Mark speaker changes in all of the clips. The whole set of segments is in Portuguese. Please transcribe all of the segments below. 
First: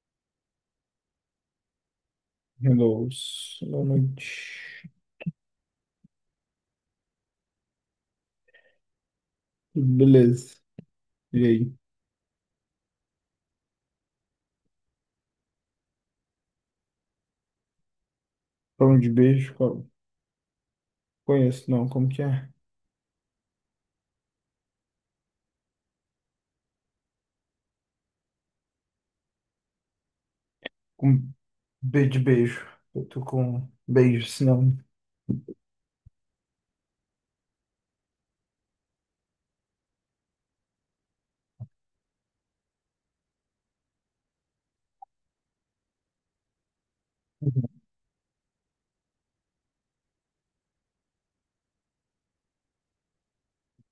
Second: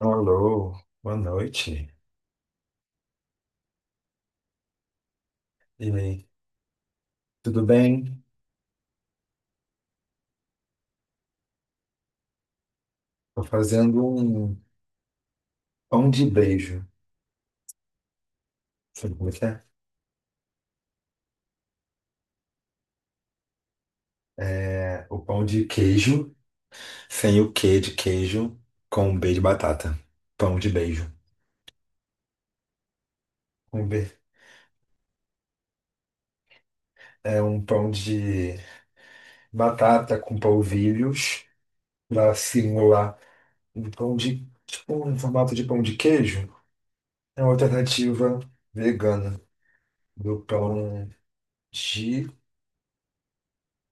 Speaker 1: Alô, boa noite.
Speaker 2: Hello, boa noite.
Speaker 1: E aí, tudo bem?
Speaker 2: Beleza. E aí?
Speaker 1: Tô fazendo um pão de beijo.
Speaker 2: Pão de
Speaker 1: Sabe como é que
Speaker 2: beijo?
Speaker 1: é?
Speaker 2: Qual- conheço não, como que é?
Speaker 1: É o pão de queijo, sem o quê de queijo, com um B de batata. Pão de beijo.
Speaker 2: Com B de beijo. Eu tô com
Speaker 1: Um B.
Speaker 2: beijo, senão.
Speaker 1: É um pão de batata com polvilhos, pra simular um pão de, tipo, um formato de pão de queijo. É uma alternativa vegana do pão de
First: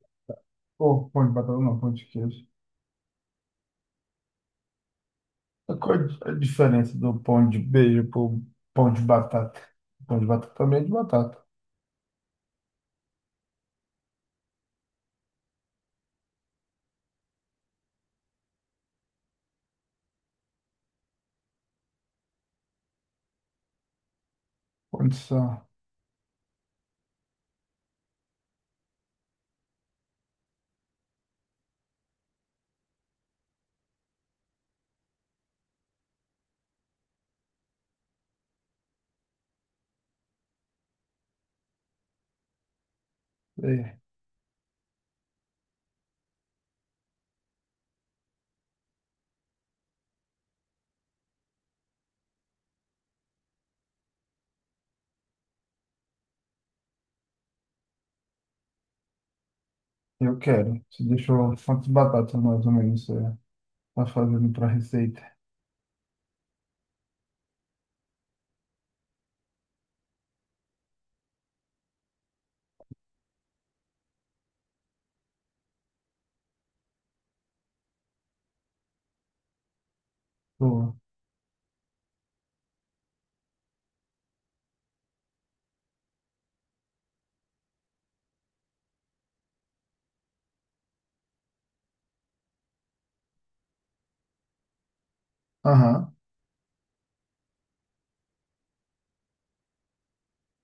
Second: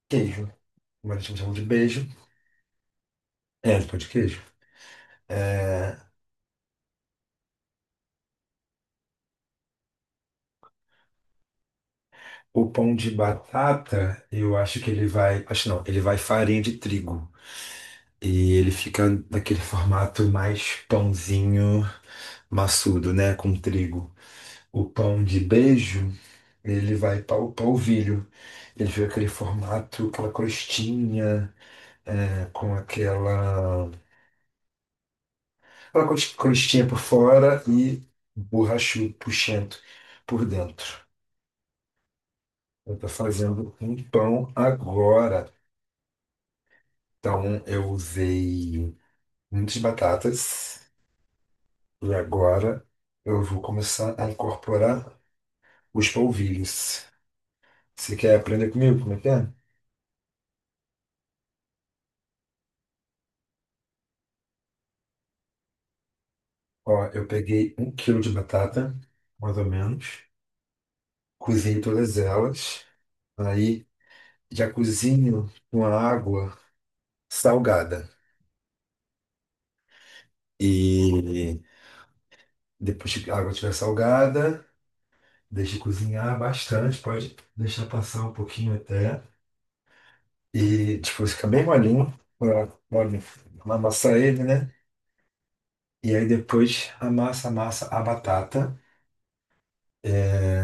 Speaker 1: queijo.
Speaker 2: Pô,
Speaker 1: Mas a
Speaker 2: pão de
Speaker 1: gente chama
Speaker 2: batata
Speaker 1: de
Speaker 2: não, pão
Speaker 1: beijo.
Speaker 2: de queijo.
Speaker 1: É, de pão de queijo. É,
Speaker 2: Qual a diferença do pão de beijo pro pão de batata? Pão de batata também é de batata.
Speaker 1: o pão de batata, eu acho que ele vai. Acho não, ele vai farinha de trigo. E ele fica naquele formato mais pãozinho maçudo, né? Com trigo. O pão de
Speaker 2: Condição.
Speaker 1: beijo, ele vai para o polvilho. Ele fica aquele formato, aquela crostinha, é, com crostinha por fora e borrachudo, puxento por dentro. Eu tô fazendo um
Speaker 2: É,
Speaker 1: pão agora. Então, eu usei muitas batatas e agora eu vou começar a incorporar os polvilhos. Você quer aprender comigo como é que é?
Speaker 2: eu quero. Você deixou quantas batatas mais ou menos você tá fazendo pra receita?
Speaker 1: Ó, eu peguei 1 kg de batata, mais ou menos, cozinhei todas elas, aí já cozinho com a água salgada.
Speaker 2: Boa.
Speaker 1: E depois que a água estiver salgada, deixe cozinhar bastante, pode deixar passar um pouquinho até. E, tipo, fica bem molinho. Olha, olha, amassa ele, né? E
Speaker 2: Aham.
Speaker 1: aí depois amassa, amassa a batata. É,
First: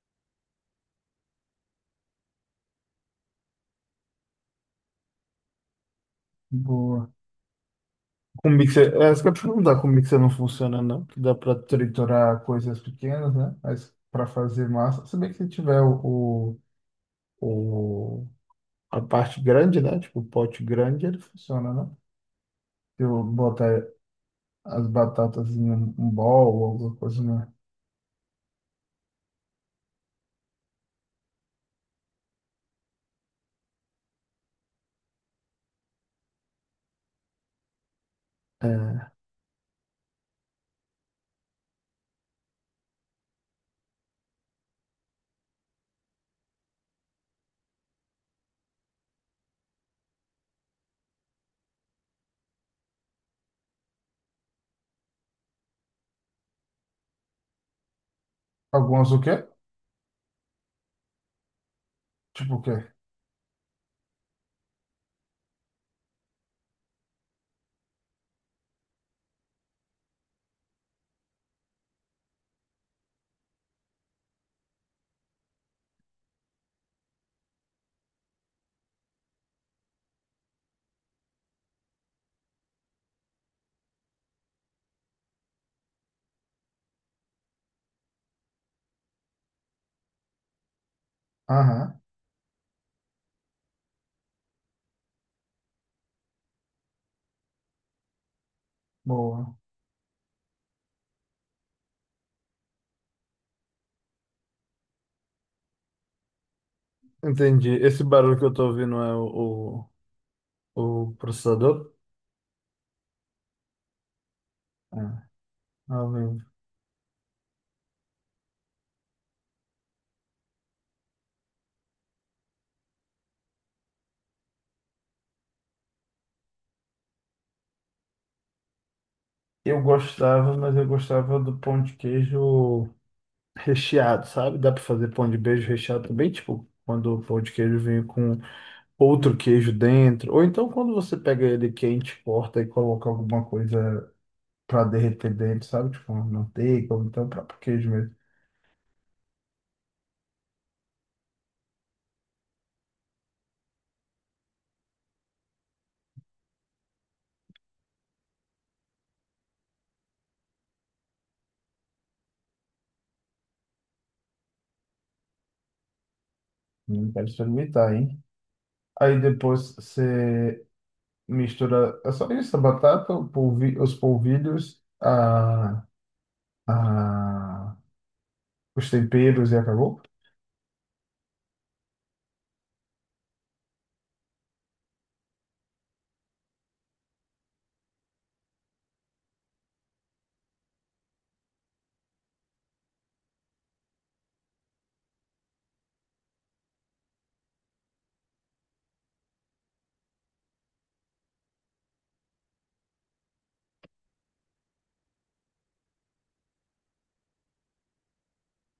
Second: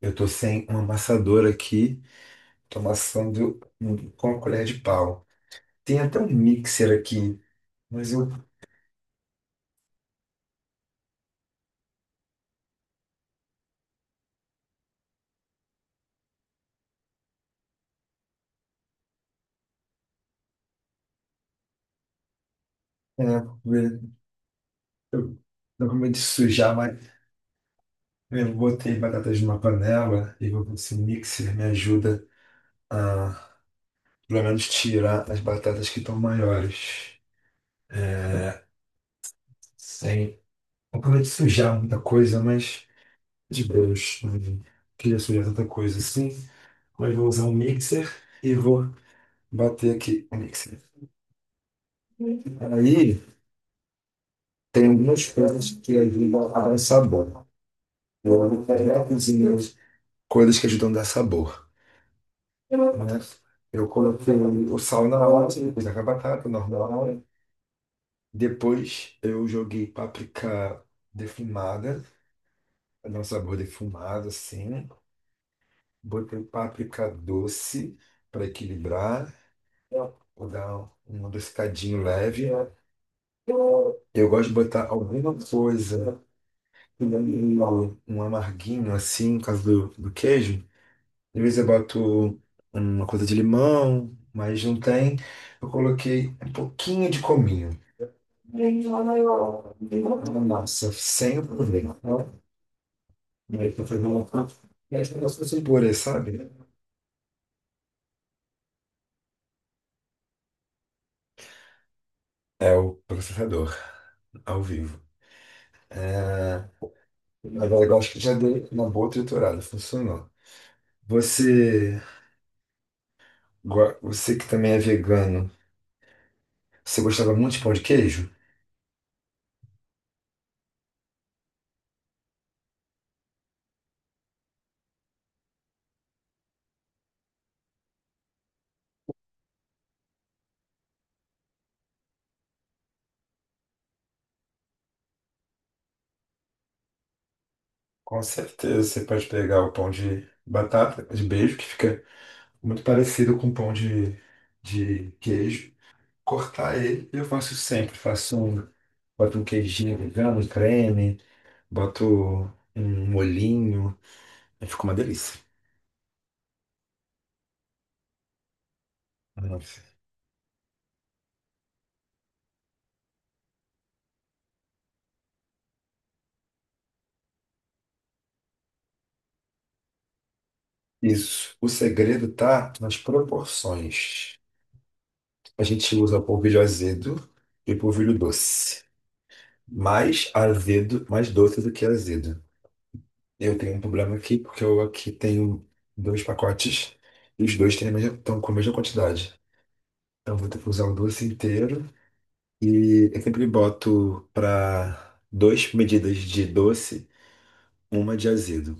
Speaker 1: eu tô sem um amassador aqui. Tô amassando com a colher de pau. Tem até um mixer
Speaker 2: Boa.
Speaker 1: aqui. Mas
Speaker 2: Com mixer, isso que eu ia te perguntar, com mixer não funciona, não? Que dá para triturar coisas pequenas, né? Mas para fazer massa, se bem que se tiver o, o- a parte grande, né? Tipo, o pote grande, ele funciona, né? Se
Speaker 1: é,
Speaker 2: eu botar
Speaker 1: eu,
Speaker 2: as
Speaker 1: eu
Speaker 2: batatas em
Speaker 1: tô com
Speaker 2: um
Speaker 1: medo de
Speaker 2: bowl ou
Speaker 1: sujar,
Speaker 2: alguma
Speaker 1: mas
Speaker 2: coisa, né?
Speaker 1: eu botei batatas numa panela. E vou Esse mixer me ajuda a, pelo menos, tirar as batatas que estão maiores.
Speaker 2: É,
Speaker 1: Sem... Não com medo de sujar muita coisa, mas... de Deus, não queria sujar tanta coisa assim, mas vou usar um mixer e vou bater aqui o mixer. Aí tem algumas coisas que ajudam a dar um sabor. Eu vou pegar
Speaker 2: algumas o quê?
Speaker 1: cozinha coisas que ajudam a dar sabor,
Speaker 2: Tipo o quê?
Speaker 1: né? Eu coloquei o sal na hora, depois a batata normal. Depois eu joguei páprica defumada, para dar um sabor defumado assim. Botei páprica doce para equilibrar. Vou dar um adocicadinho leve. Eu gosto de botar alguma coisa, um um amarguinho assim, no caso do queijo. Às vezes eu
Speaker 2: Aham,
Speaker 1: boto uma coisa de limão, mas não tem. Eu coloquei um pouquinho de cominho.
Speaker 2: boa.
Speaker 1: Nossa, sem problema. Aí eu fazer uma um purê, sabe?
Speaker 2: Entendi. Esse barulho que eu tô ouvindo é o processador?
Speaker 1: É o processador, ao vivo.
Speaker 2: É, ao vivo.
Speaker 1: É. Agora eu acho que já dei uma boa triturada, funcionou. Você Você que também é vegano, você gostava muito de pão de queijo?
Speaker 2: Eu gostava, mas eu gostava do pão de queijo recheado, sabe? Dá pra fazer pão de beijo recheado também, tipo, quando o pão de queijo vem com outro queijo dentro, ou então quando você pega ele quente, corta e coloca alguma coisa pra derreter dentro, sabe? Tipo, uma manteiga, ou então o próprio queijo mesmo.
Speaker 1: Com certeza, você pode pegar o pão de batata, de beijo, que fica muito parecido com o pão de queijo. Cortar ele, eu faço sempre, faço um, boto um queijinho vegano, um creme, boto um molhinho, aí fica uma delícia.
Speaker 2: Não quero experimentar, hein? Aí depois
Speaker 1: Nossa.
Speaker 2: você mistura, é só isso, a batata, os polvilhos, a, os temperos e acabou?
Speaker 1: Isso. O segredo tá nas proporções. A gente usa polvilho azedo e polvilho doce, mais azedo, mais doce do que azedo. Eu tenho um problema aqui porque eu aqui tenho dois pacotes e os dois têm estão com a mesma quantidade. Então eu vou ter que usar o doce inteiro e eu sempre boto para duas medidas de doce, uma de azedo.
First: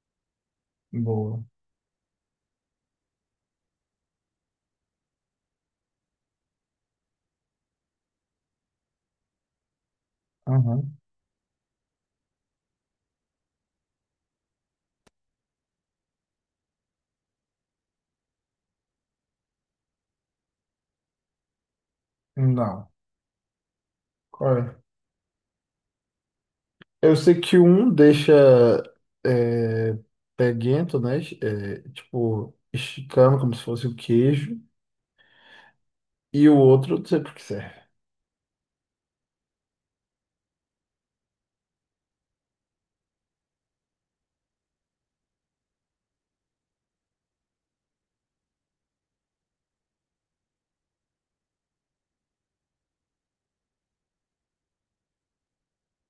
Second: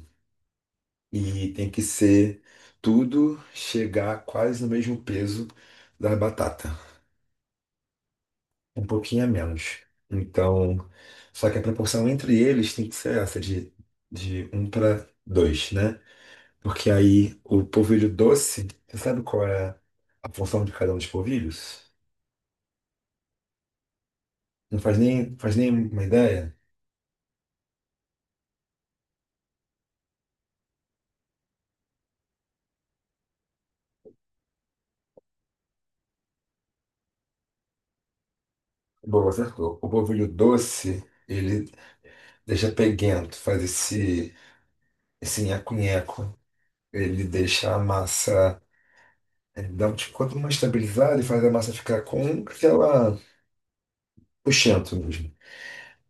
Speaker 2: Boa.
Speaker 1: E tem que ser tudo chegar quase no mesmo peso da batata, um pouquinho a menos. Então,
Speaker 2: Aham.
Speaker 1: só que a proporção entre eles tem que ser essa de um para 2, né? Porque aí o polvilho doce, você sabe qual é a função de cada um dos polvilhos?
Speaker 2: Não. Qual é?
Speaker 1: Não faz nem, faz nem uma ideia?
Speaker 2: Eu sei que um deixa é, peguento, né? É, tipo, esticando como se fosse o queijo. E o outro, eu não sei por que serve.
Speaker 1: Bom, acertou. O polvilho doce, ele deixa peguento, faz esse nheco-nheco. Ele deixa a massa, ele dá um tipo, quanto mais estabilizada e faz a massa ficar com aquela puxento mesmo.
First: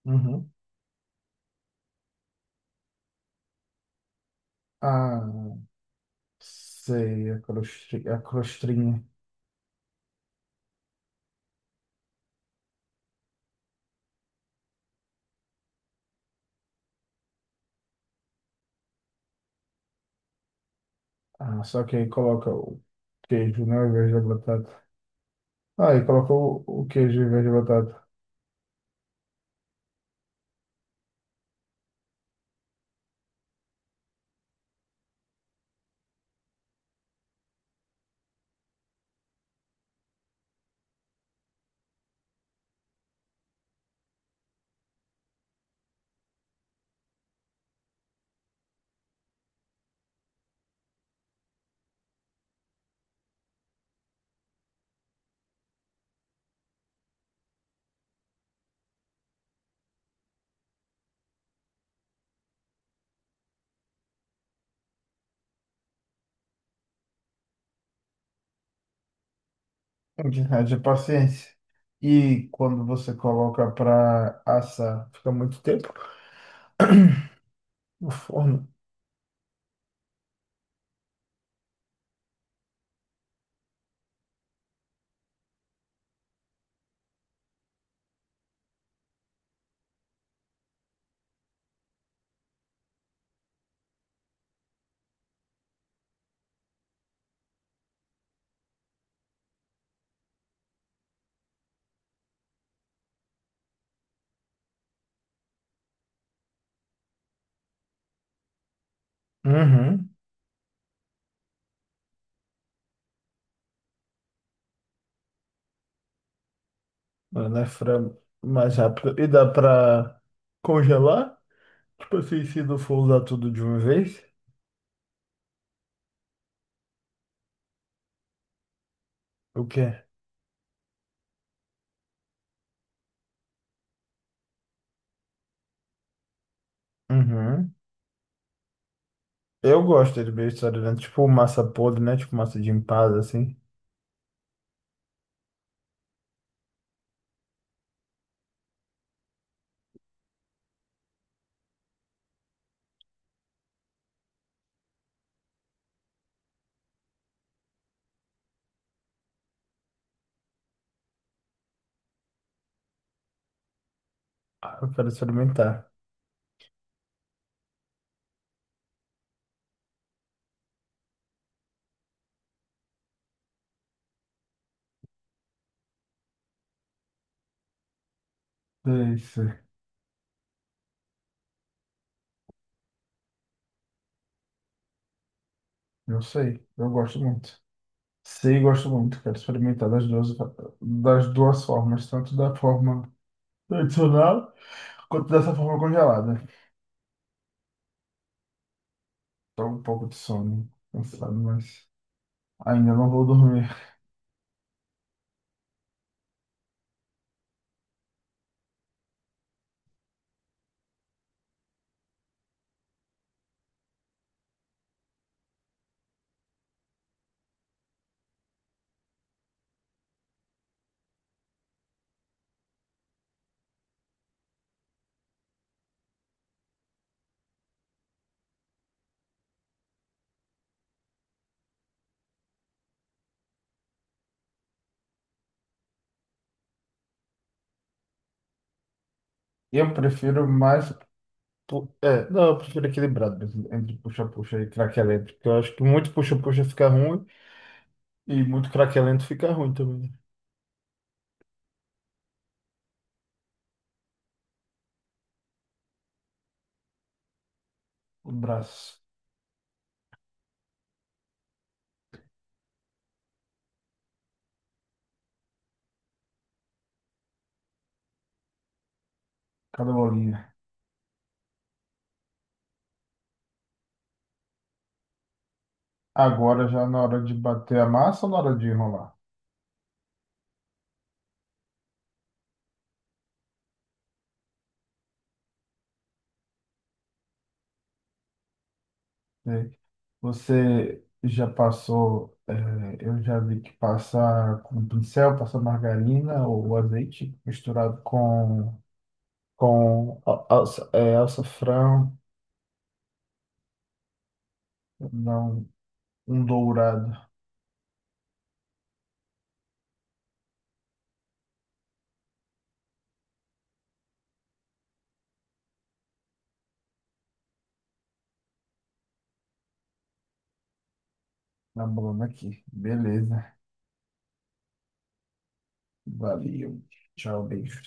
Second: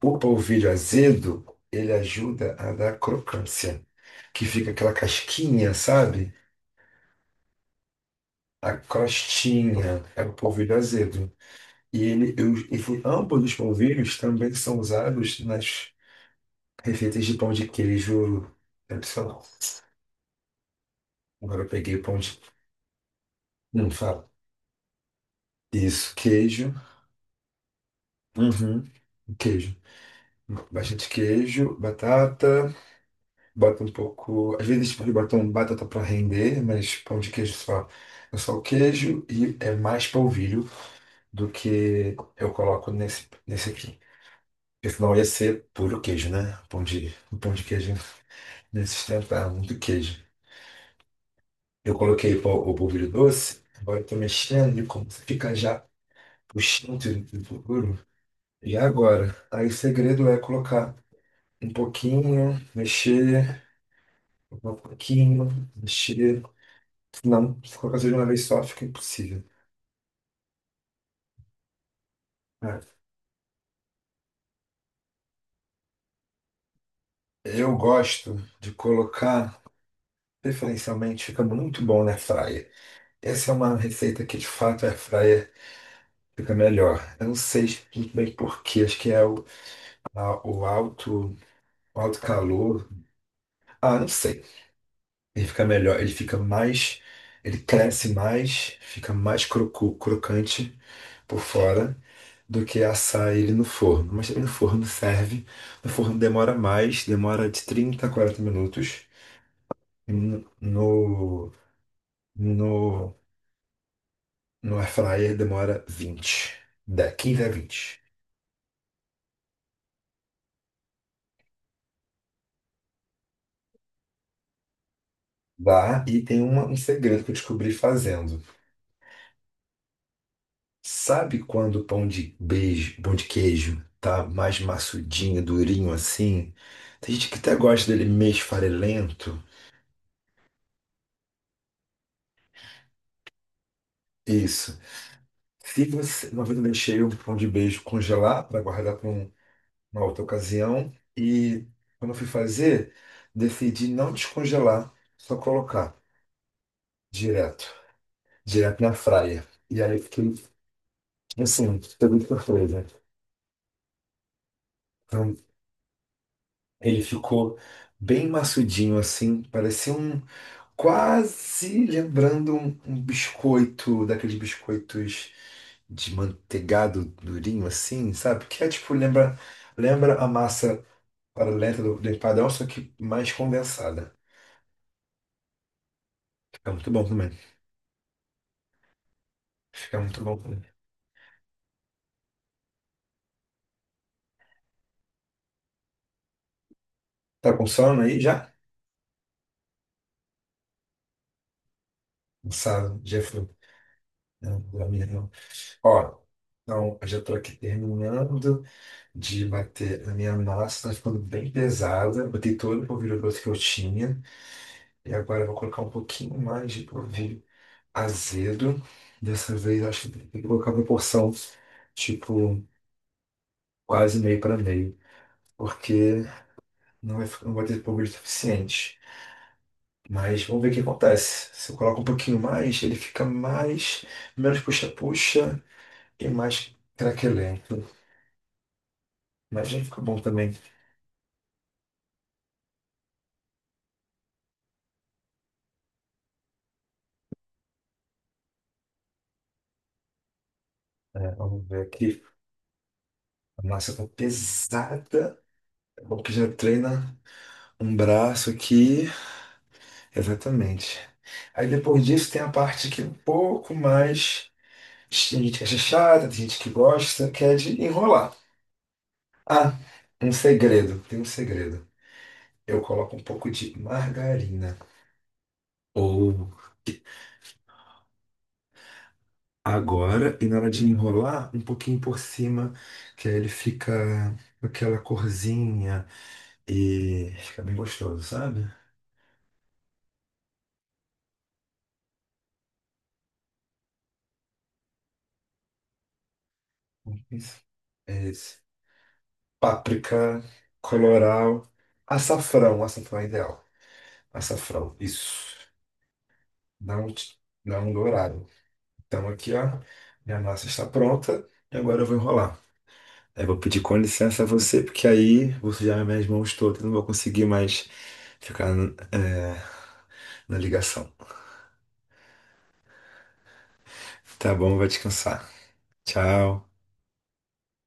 Speaker 1: O
Speaker 2: Uhum.
Speaker 1: polvilho azedo, ele ajuda a dar crocância, que fica aquela
Speaker 2: Ah,
Speaker 1: casquinha, sabe?
Speaker 2: sei, a
Speaker 1: A
Speaker 2: crostrinha.
Speaker 1: crostinha, é o polvilho azedo. E ele, eu, enfim, ambos os polvilhos também são usados nas receitas de pão de queijo tradicional. Agora
Speaker 2: Ah,
Speaker 1: eu
Speaker 2: só
Speaker 1: peguei
Speaker 2: que
Speaker 1: o
Speaker 2: aí
Speaker 1: pão de.
Speaker 2: coloca o queijo, né? Ao
Speaker 1: Não
Speaker 2: invés da
Speaker 1: fala.
Speaker 2: batata. Ah, e
Speaker 1: Isso,
Speaker 2: coloca
Speaker 1: queijo.
Speaker 2: o queijo ao invés da batata.
Speaker 1: Uhum. Queijo. Bastante queijo, batata, bota um pouco. Às vezes eles botam batata para render, mas pão de queijo só. É só o queijo e é mais polvilho do que eu coloco nesse aqui. Porque senão ia ser puro queijo, né? O pão de queijo ia se sustentar muito queijo. Eu coloquei o polvilho doce, agora eu tô mexendo e como você fica já puxando tudo do futuro. E agora? Aí o segredo é colocar um pouquinho, mexer, colocar um pouquinho, mexer. Não, se colocar tudo de uma vez só fica impossível.
Speaker 2: Haja paciência. E quando
Speaker 1: É.
Speaker 2: você coloca para assar, fica muito tempo
Speaker 1: Eu
Speaker 2: no
Speaker 1: gosto
Speaker 2: forno.
Speaker 1: de colocar, preferencialmente, fica muito bom na fryer. Essa é uma receita que de fato a fryer fica melhor. Eu não sei muito bem por quê, acho que é a- o alto, o alto calor. Ah, não sei. Ele fica melhor, ele fica mais, ele cresce mais, fica mais crocante por fora do que assar ele no forno. Mas também no forno serve. No forno demora mais, demora de 30 a 40 minutos.
Speaker 2: Uhum.
Speaker 1: E No, no, no no air fryer demora 20 da quinze a
Speaker 2: Mano, é
Speaker 1: vinte
Speaker 2: frango mais rápido. E dá pra congelar? Tipo assim, se não for usar tudo de uma vez?
Speaker 1: Dá, e tem um segredo que eu descobri fazendo.
Speaker 2: O quê?
Speaker 1: Sabe quando o pão de beijo, pão de queijo tá mais maçudinho, durinho assim? Tem gente que até
Speaker 2: Uhum.
Speaker 1: gosta dele meio esfarelento.
Speaker 2: Eu gosto de beijo estadunidense, tipo massa podre, né? Tipo massa de empada, assim.
Speaker 1: Isso. Se você, uma vez eu deixei um pão de beijo congelar para guardar para uma outra ocasião e quando eu fui fazer, decidi não descongelar, só colocar direto, direto na fraia. E aí eu fiquei assim, pegou de surpresa.
Speaker 2: Ah, eu quero
Speaker 1: Então
Speaker 2: experimentar.
Speaker 1: ele ficou bem maçudinho assim, parecia quase lembrando um biscoito, daqueles biscoitos de manteigado durinho assim, sabe? Que é tipo, lembra,
Speaker 2: Isso,
Speaker 1: lembra a massa paralela do empadão, só que mais condensada.
Speaker 2: eu sei,
Speaker 1: Fica muito
Speaker 2: eu
Speaker 1: bom
Speaker 2: gosto
Speaker 1: também.
Speaker 2: muito. Sei, gosto muito, quero experimentar
Speaker 1: Fica muito bom também.
Speaker 2: das duas formas, tanto da forma tradicional quanto dessa forma congelada.
Speaker 1: Tá com sono aí já?
Speaker 2: Tô um pouco de sono, cansado, mas ainda
Speaker 1: Cansado,
Speaker 2: não
Speaker 1: já
Speaker 2: vou
Speaker 1: foi.
Speaker 2: dormir.
Speaker 1: Não, não, não. Ó, então, eu já tô aqui terminando de bater a minha massa, tá ficando bem pesada. Botei todo o polvilho grosso que eu tinha. E agora eu vou colocar um pouquinho mais de polvilho azedo. Dessa vez, acho que tem que colocar uma porção tipo, quase meio para meio, porque não vai ter público suficiente. Mas vamos ver o que acontece. Se eu coloco um pouquinho mais, ele fica mais, menos puxa-puxa e mais craquelento. Mas já
Speaker 2: Eu
Speaker 1: fica bom
Speaker 2: prefiro
Speaker 1: também.
Speaker 2: mais Pu- É, não, eu prefiro equilibrado mesmo, entre puxa-puxa e craquelento, porque eu acho que muito puxa-puxa fica ruim e muito craquelento fica ruim também, né?
Speaker 1: É, vamos ver aqui. A massa tá pesada. É bom que já treina um
Speaker 2: O
Speaker 1: braço
Speaker 2: braço,
Speaker 1: aqui. Exatamente. Aí depois disso tem a parte aqui um pouco mais. Tem gente que acha chata, tem gente que gosta, que é de enrolar. Ah,
Speaker 2: cada
Speaker 1: um
Speaker 2: bolinha.
Speaker 1: segredo, tem um segredo. Eu coloco um pouco de margarina. Ou
Speaker 2: Agora já na hora de bater a massa ou na hora de enrolar?
Speaker 1: agora, e na hora de enrolar, um pouquinho por cima, que aí ele fica com aquela corzinha e fica bem gostoso, sabe?
Speaker 2: Né? Você já passou, é, eu já vi que passar com pincel, passar margarina ou azeite
Speaker 1: Isso.
Speaker 2: misturado
Speaker 1: É esse.
Speaker 2: com,
Speaker 1: Páprica,
Speaker 2: alça, é,
Speaker 1: colorau,
Speaker 2: alçafrão,
Speaker 1: açafrão, açafrão é ideal. Açafrão, isso.
Speaker 2: não, um
Speaker 1: Não,
Speaker 2: dourado
Speaker 1: não dourado. Então aqui, ó, minha massa está pronta e agora eu vou enrolar. Aí eu vou pedir com licença a você, porque aí vou sujar minhas mãos todas, não vou conseguir mais ficar, é, na ligação.
Speaker 2: na bolona aqui, beleza.
Speaker 1: Tá bom, vai descansar. Tchau.
Speaker 2: Valeu. Tchau, beijo.